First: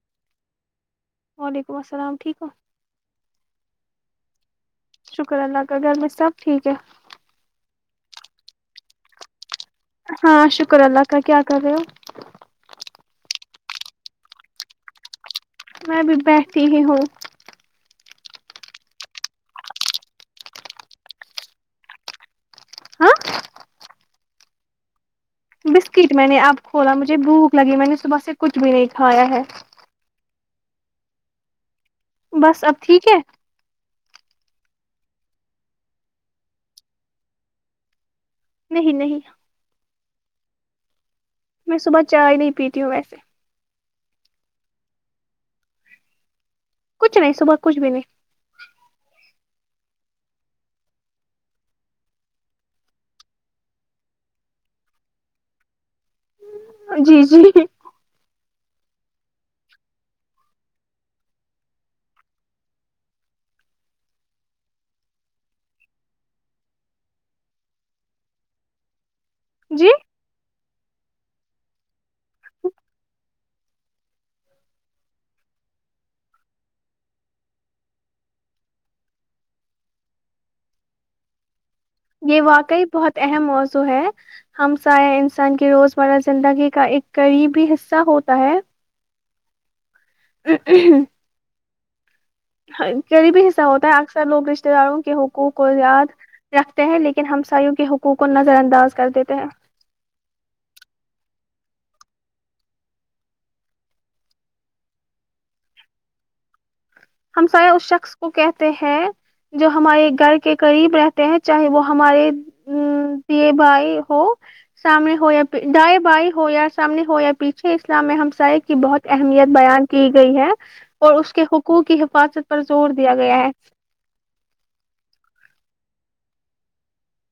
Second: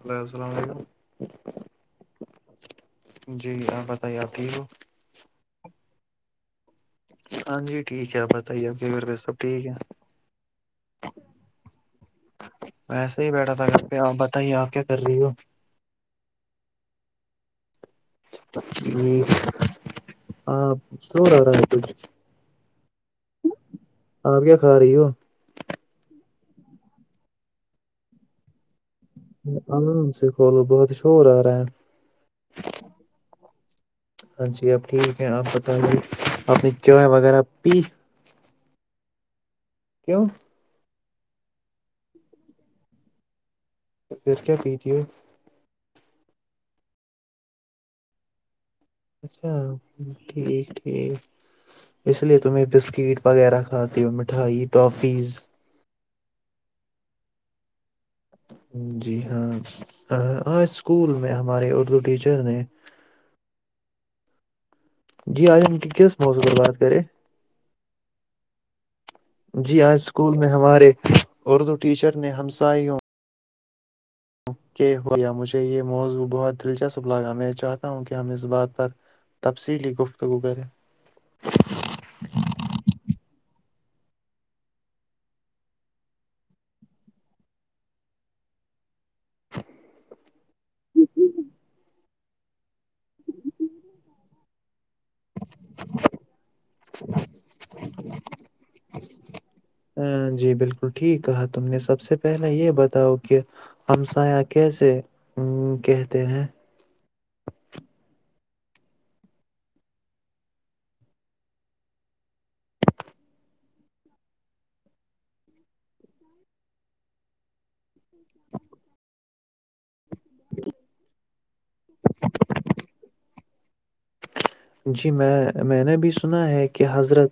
Hello السلام علیکم وعلیکم السلام ٹھیک ہے جی آپ بتائیے آپ ٹھیک ہو شکر اللہ کا گھر میں سب ٹھیک ہے ہاں جی ٹھیک ہے آپ بتائیے آپ کے گھر سب ٹھیک ہے ہاں شکر اللہ کا کیا کر رہے ہو ویسے ہی بیٹھا پہ آپ بتائیے آپ کیا کر رہی ہو میں بھی بیٹھتی ہی ہوں ہاں ہو رہا ہے کھ ہاں آپ کیا کھا رہی ہو بسکٹ میں نے آپ کھولا مجھے بھوک لگی میں نے صبح سے کچھ بھی نہیں کھایا ہے آرام سے فول بہت شور آ رہا ہے بس اب ٹھیک ہے اں جی آب ٹھیک ہے آپ بت دیں آپ نے چائے وغیرہ پی نہیں نہیں پکوں میں صبح چائے نہیں پیتی ہوں ویسے پھر کیا پیجے؟ کچھ نہیں صبح کچھ بھی نہیں اچھا ٹھیک ٹھیک اس لیے تمیں بسکٹ وغیرہ کھاتی ہو مٹھائی ٹافیز جی جی جی ہاں اسکول میں ہمارے اردو ٹیچر نے جی آج ان کی کس موضوع پر بات کرے جی آج اسکول میں ہمارے اور دو ٹیچر نے ہمسائیوں کہ ہو یا مجھے یہ موضوع بہت دلچسپ لگا میں چاہتا ہوں کہ ہم اس بات پر تفصیلی گفتگو کریں یہ واقعی بہت اہم موضوع ہے ہمسایہ انسان کی روزمرہ زندگی کا ایک قریبی حصہ ہوتا ہے [inaudible] غریبی حصہ ہوتا ہے اکثر لوگ رشتتے داروں کے حقوق کو یاد رکھتے ہیں لیکن ہمسایوں کے حقوق کو نظر انداز کر دیتے ہیں جی بالکل ٹھیک کہا تم نے سب سے پہلے یہ بتاؤ کہ ہم سایہ کیسے کہتے ہیں ہمسائے اس شخص کو کہتے ہیں جو ہمارے گھر کے قریب رہتے ہیں چاہے وہ ہمارے دیے بھائی ہو سامنے ہو یا دائے بھائی ہو یا سامنے ہو یا پیچھے اسلام میں ہمسائے کی بہت اہمیت بیان کی گئی ہے اور اس کہ حقو کی حفاظت پر زور دیا گیا ہے جی میں میں نے بھی سنا ہے کہ حضرت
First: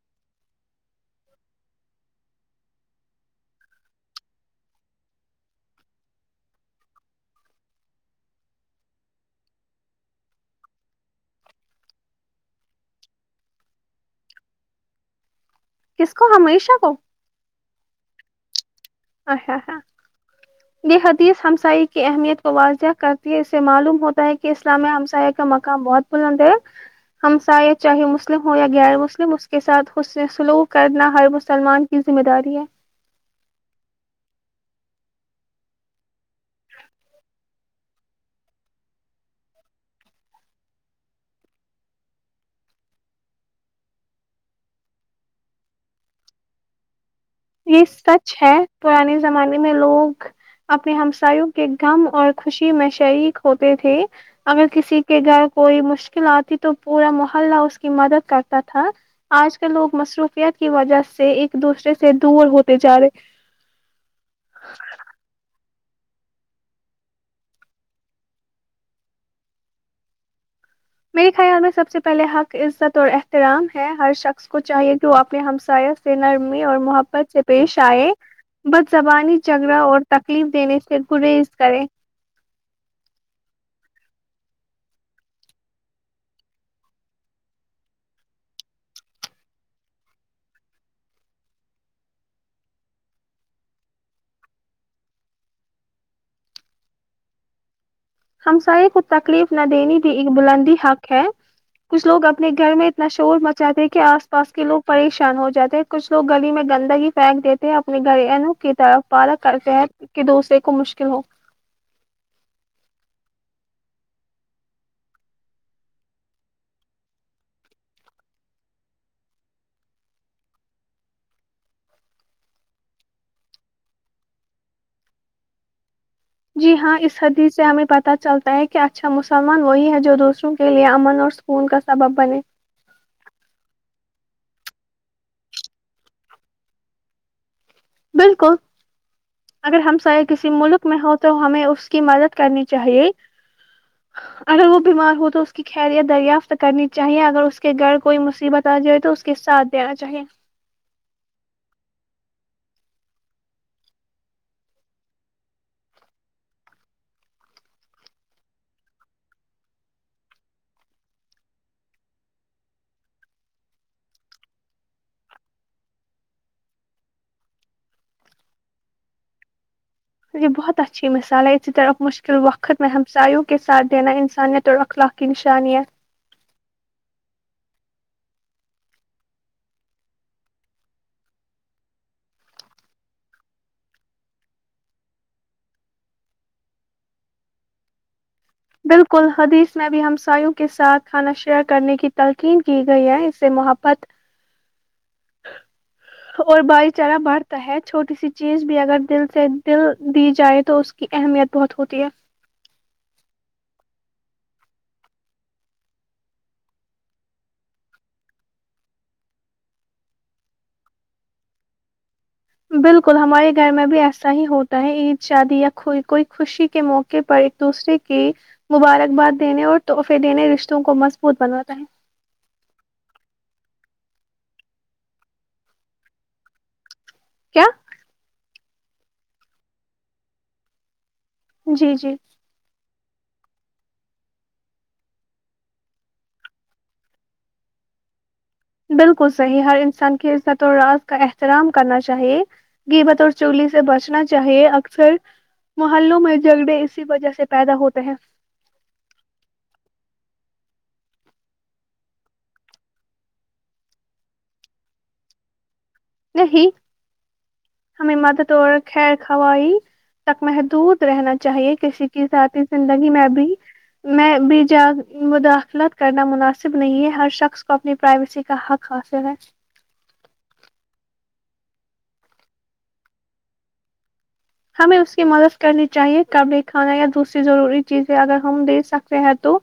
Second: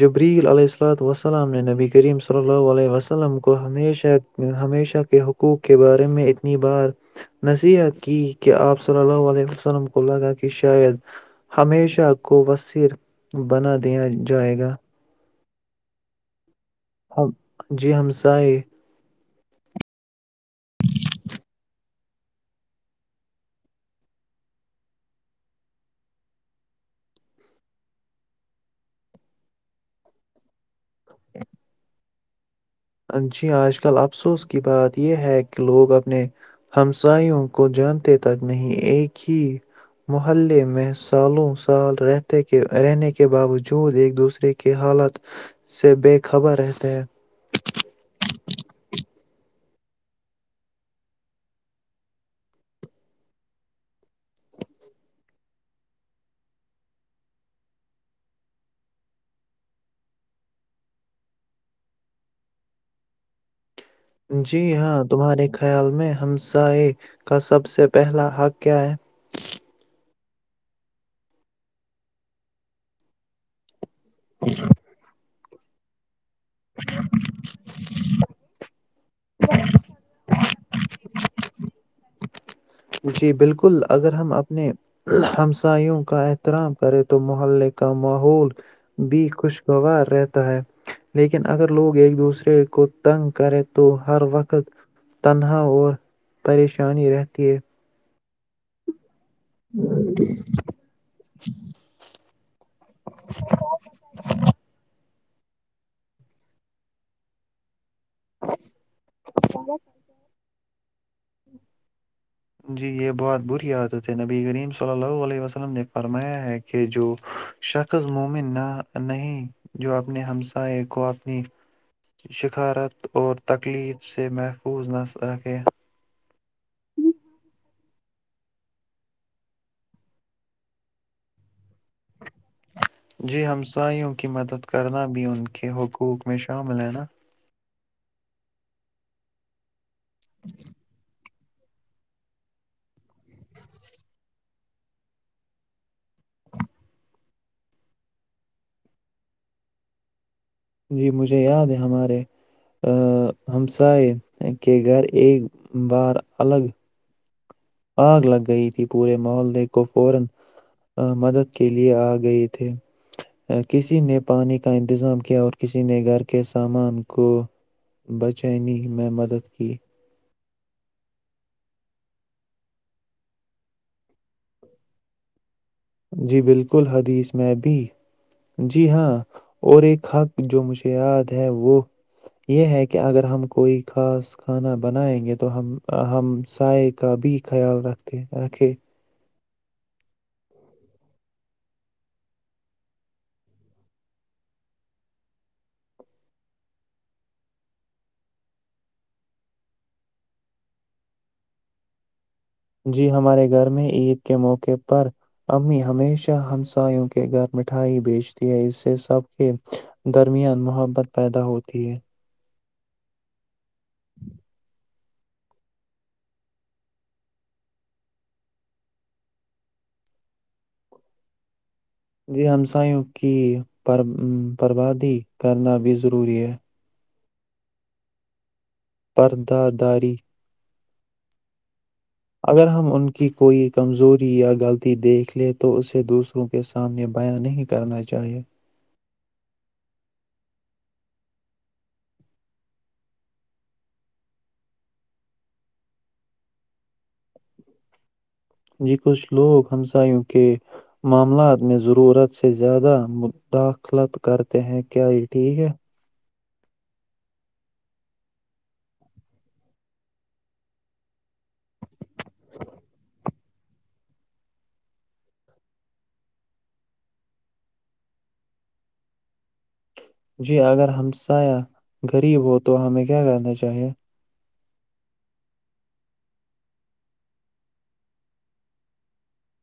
جبریل علیہ اللا وسللم نے نبی کریم صلی اللہ علیہ وسلم کو ہمیشہ ہمیشہ کے حقوق کے بارے میں اتنی بار نصیحت کی کہ آپ صلی اللہ علیہ وسلم کو لگا کہ شاید ہمیشہ کو وثیر بنا دیا جائے گا کو ہمیشہ کو [inaudible] جی ہمسائے اچا یہ حدیث ہمسا کی اہمیت کو واضح کرتی ہے اس سے معلوم ہوتا ہے کہ اسلامیہ ہمسایہ کا مقام بہت بلند ہے ہمسایہ چاہے مسلم ہو یا غیر مسلم اس کے ساتھ سلوک کرنا ہر مسلمان کی ذمہ داری ہے جی آج کل افسوس کی بات یہ ہے کہ لوگ اپنے ہمساوں کو جان تک نہیں ایک ہی محلے میں سالوں سال رہتے رہنے کے باوجود ایک دوسرے کے حالات سے بے خبر رہتے ہیں یہ سچ ہے پرانے زمانے میں لوگ اپنے ہمسایوں کے غم اور خوشی میں شریک ہوتے تھے اگر کسی کے گھر کوئی مشکل آتی تو پورا محلہ اس کی مدد کرتا تھا آج کل لوگ مصروفیت کی وجہ سے ایک دوسرے سے دور ہوتے جا رہے ہیں جی ہاں تمہارے خیال میں ہمسائے کا سب سے پہلا حق کیا ہے میرے خیال میں سب سے پہلے حق عزت اور احترام ہے ہر شخص کو چاہیے کہ آپ ہمساس سے نرمی اور محبت سے پیش آئے بس زبانی جھگڑا اور تکلیف دینے سے گریز کریں جی بالکل اگر ہم اپنے ہمساوں کا احترام کریں تو محلے کا ماحول بھی خوشگوار رہتا ہے لیکن اگر لوگ ایک دوسرے کو تنگ کریں تو ہر وقت تنہا اور پریشانی رہتی ہے ہمسائے ک تکلیف نہ دینے بھی ایک بلندی حق ہے کچھ لوگ اپنے گھر میں شور مچاتے کہ آس پاس کے لوگ پریش ان ہو جاتے ہیں کچھ لو گلی میں گندگی پھینک دیتے ہیں ا اپنے گرینوں کی طرف پارا کرتے ہیں کہ دوسرے مشکل ہو [unintelligible] جی ہاں اس حدیث سے ہمیں پتہ چلتا ہے کہ اچھا مسلمان وہی ہے جو دوسروں کے لیئے امن اور سکون کا سبب بنے جی ہمسایوں کی مدد کرنا بھی ان کے حقوق میں شامل ہے نا بالکل اگر ہم اہ کسی ملک میں ہوتا تو ہمیں اس کی مدد کرنی چاہیے اگر وہ بیمار ہو تو اس کی خیرت دریافت کرنی چاہیے اگر اس کے گھر کوئی مصیبت آ جائے تو اس کے ساتھ دینا چاہیے جی مجھے یاد ہے ہمارے ہمسائے کے گھر ایک بار الگ [unintelligible] یہ بہت اچھی مثال ہے اسی طرح مشکل وقت میں ہمسایوں کے ساتھ دینا انسانیت اور اخلاقی نشانیت جی بالکل حدیث میں بھی جی ہاں اور ایک حق جو مجھے یاد ہے وہ یہ ہے کہ اگر ہم کوئی خاص کھانا بنائیں گے تو ہم ہم سائے کا بھی خیال رکھتے ہیں رکھے بالکل حدیث میں بھی ہمساوں کے ساتھ کھانا شیئر کرنے کی تلقین کی گئی ہے اس سے محبت اور بھائی چارہ بڑھتا ہے چھوٹی سی چیز بھی اگر دل سے دل دی جائے تو اس کی اہمیت بہت ہوتی ہے جی ہمارے گھر میں عید کے موقعے پر امی ہمیشہ ہمسایوں کے گھر مٹھائی بیچتی ہے اس سے سب کے درمیان محبت پیدا ہوتی ہے بالکل ہمارے گھر میں بھی ایسا ہی ہوتا ہے عید شادی یائی کوئی خوشی کے موقع پر ایک دوسرے کی مبارکباد دینے اور تحفے دینے رشتوں کو مضبوط بناتا ہے یہ ہمساوں کی بربادی کرنا بھی ضروری ہے کیا [unintelligible] پرداداری [unintelligible] جی جی [unintelligible] اگر ہم ان [unintelligible] کہ کوئی کمزوری یا غلطی دیکھ لے تو اسے دوسروں کے سامنے بیاں نہیں کرنا چاہیے بالکل صحیح ہر انسان کی عزت اور راز کا احترام کرنا چاہیے گبت اور چولی سے بچنا چاہیے اکثر محلوں میں جگڑے اسی وجہ سے پیدا ہوتے ہیں جی کچھ لوگ ہممسایوں کے معاملات میں ضرورت سے زیادہ مداخلت کرتے ہیں کیا یہ ٹھیک ہے نہیں ہمیں مد طور خیر خائی تک محدود رہنا چاہیے کسی کے ساتھ ہی زندگی میں بھی میں بھی جا مداخلت کرنا مناسب نہیں ہے ہر شخص کو اپنی پرائیویسی کا حق حاصل ہے جی اگر ہم سا غریب ہو تو ہمیں کیا کرنا چاہیے ہمیں اس کی مدد کرنی چاہیے قبل کھانا یا دوسری ضروری چیزیں اگر ہم دے سکتے ہیں تو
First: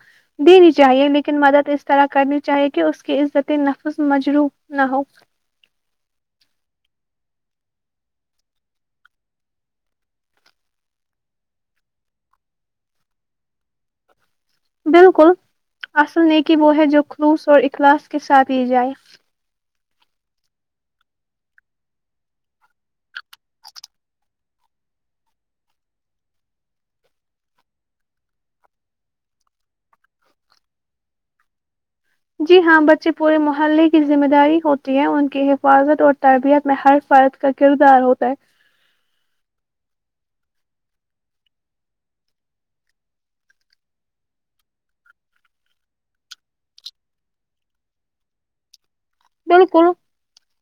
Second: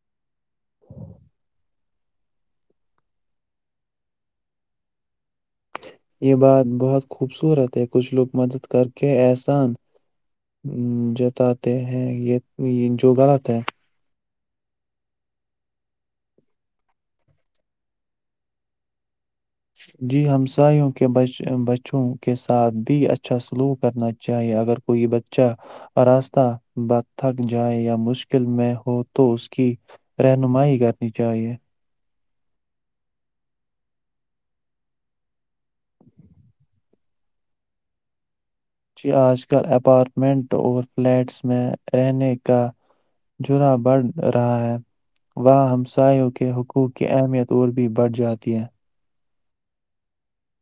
دینی چاہیے لیکن مدد اس طرح کرنی چاہیے کہ اس کی عزت نفس مجروح نہ ہو یہ بات بہت خوبصورت ہے کچھ لوگ مدد کر کے احسان جتاتے ہیں جو غلط ہے بالکل اصل نیکی وہ ہے جو خلوص اور اخلاص کے ساتھ یہ جائے جی ہمساوں کے بچوں کے ساتھ بھی اچھا سلوک کرنا چاہیے اگر کوئی بچہ راستہ ب تھک جائے یا مشکل میں ہو تو اس کی رہنمائی کرنی چاہیے جی ہاں بچے پورے محلے کی ذمہ داری ہوتی ہے ان کے حفاظت اور تربیت میں ہر کفیت کا کردار ہوتا ہے جی آج کل اپارٹمنٹ اور فلیٹس میں رہنے کا جرا بڑھ رہا ہے وہاں ہمساوں کے حقوق کی اہمیت اور بھی بڑھ جاتی ہے بالکل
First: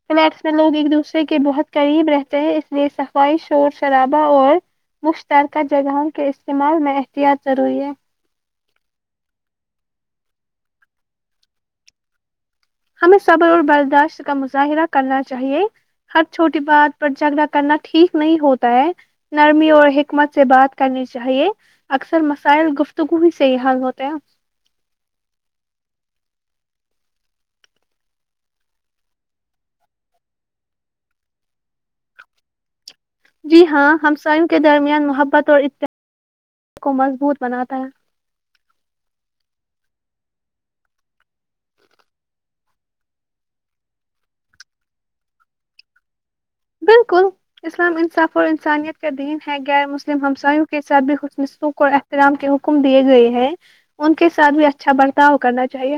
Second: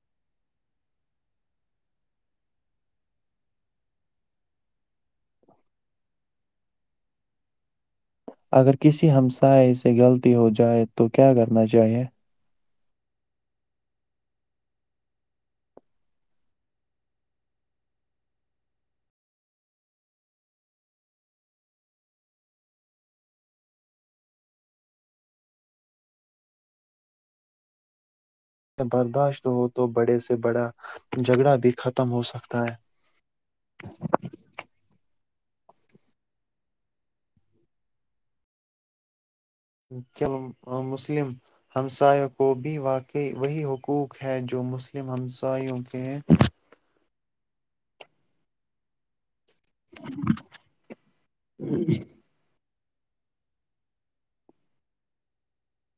فلیٹس میں لوگ ایک دوسرے کے بہت قریب رہتے ہیں اس لیے صفائی شور شرابہ اور مشترکہ جگہوں کے استعمال میں احتیاط ضروری ہے اگر کسی ہمسائے سے غلطی ہو جائے تو کیا کرنا چاہیے ہمیں صبر اور برداشت کا مظاہرہ کرنا چاہیے ہر چھوٹی بات پر جھگڑا کرنا ٹھیک نہیں ہوتا ہے نرمی اور حکمت سے بات کرنی چاہیے اکثر مسائل گفتگو ہی سے ہی حل ہوتے ہیں برداشت ہو تو بڑے سے بڑا جھگڑا بھی ختم ہو سکتا ہے جی ہاں ہمسایوں کے درمیان محبت اور اتاد کو مضبوط بناتا ہے ک مسلم ہمسایوں کو بھی واقعی وہی حقوق ہے جو مسلم ہمسایوں کے بالکل اسلام انصاف اور انسانیت کا دین غیر مسلم ہمساوں کے ساتھ بھی خشنصوک اور احترام کے اوپر حم دیے گئے ہیں ان کے ساتھ بھی اچھا برتاؤ کرنا چاہیے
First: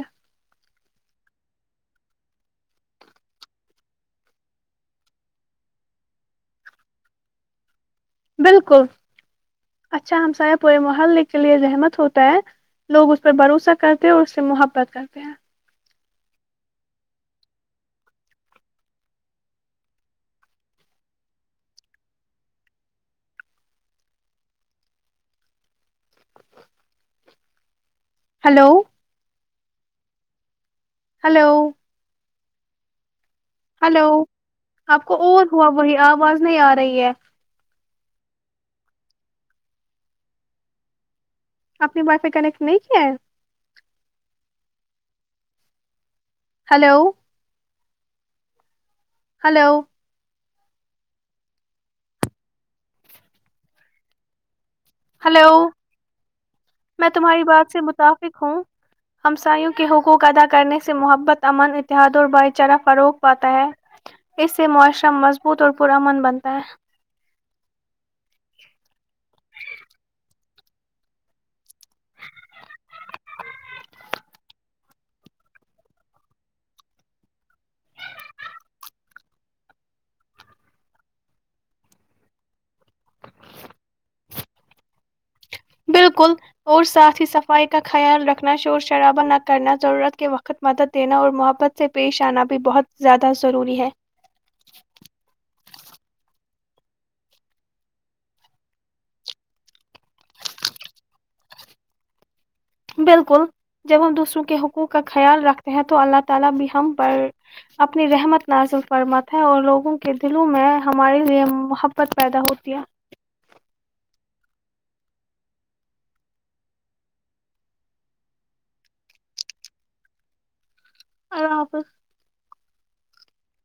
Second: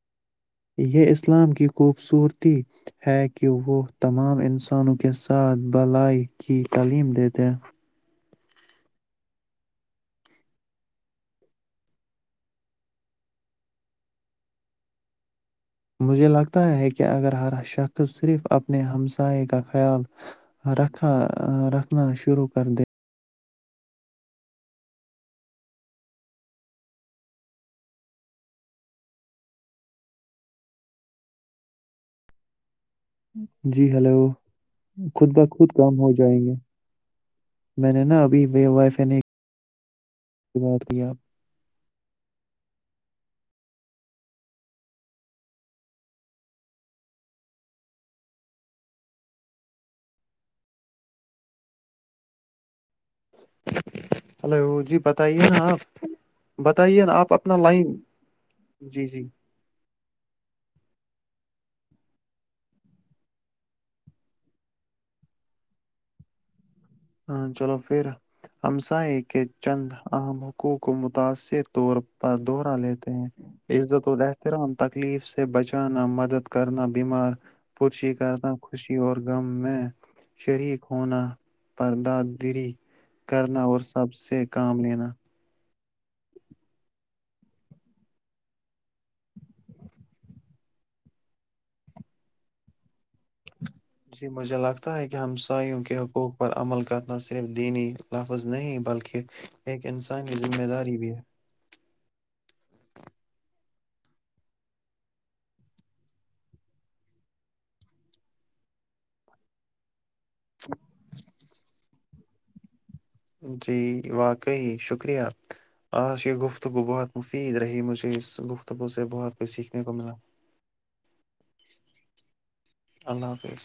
یہ اسلام کی خوبصورتی ہے کہ وہ تمام انسانوں کے ساتھ بلائی کی تعلیم دیتے بالکل اچھا ہمساائے پورے محلے کے لیے رحمت ہوتا ہے لوگ اس پہ بھروسہ کرتے ہیں اور اس سے محبت کرتے ہیں مجھے لگتا ہے کہ اگر ہر شخص صرف اپنے ہمسائے کا خیال رکھا رکھنا شروع کر دے ہلو [unintelligible] ہلو [unintelligible] جی ہلو ہیلو آپ کو خود اور ہوا بخود وہی کام ہو جائیں آواز گے نہیں آ رہی ہے میں نے نا ابھی وی وائف ہے نہیں یہ بات کی آپ آپنی وائی فائی کانیکٹ نہیں کیا ہلو ہلو ہلو جی ہلو بتائیے نا آپ بتائیے میں نا آپ تمہاری اپنا بات سے لائن جی جی کو ادا کرنے سے محبت امن اتحاد اور بھائی چارہ فروغ پاتا ہے اس سے معاشرہ مضبوط اور پرامن بنتا ہے ہاں چلو پھر ہممسا ہے کہ چند اہم حقوق کو متاثر طور پر دہرہ لیتے ہیں عزت و احترام تکلیف سے بچانا مدد کرنا بیمار پش کرنا خوشی اور غم میں شریک ہونا پردادری کرنا اور سب سے کام لینا بالکل اور ساتھ ہی صفائی کا خیال رکھنا شور شرابا نہ کرنا ضرورت کے وقت مدد دینا اور محبت سے پیش آنا بھی بہت زیادہ ضروری ہے جی مجھے لگتا ہے کہ ہمسایوں کے حقوق پر عمل کا نہ صرف دینی لفظ نہیں بلکہ ایک انسانی کی ذمہ داری بھی ہے [unintelligible] کے دلوں میں ہمارے لیے محبت پیدا ہوتی ہے جی واقعی شکریہ آج یہ گفتگو بہت مفید رہی مجھے اس گفتگو سے بہت کچھ سیکھنے کو ملا آر آپ [unintelligible] اللہ حافظ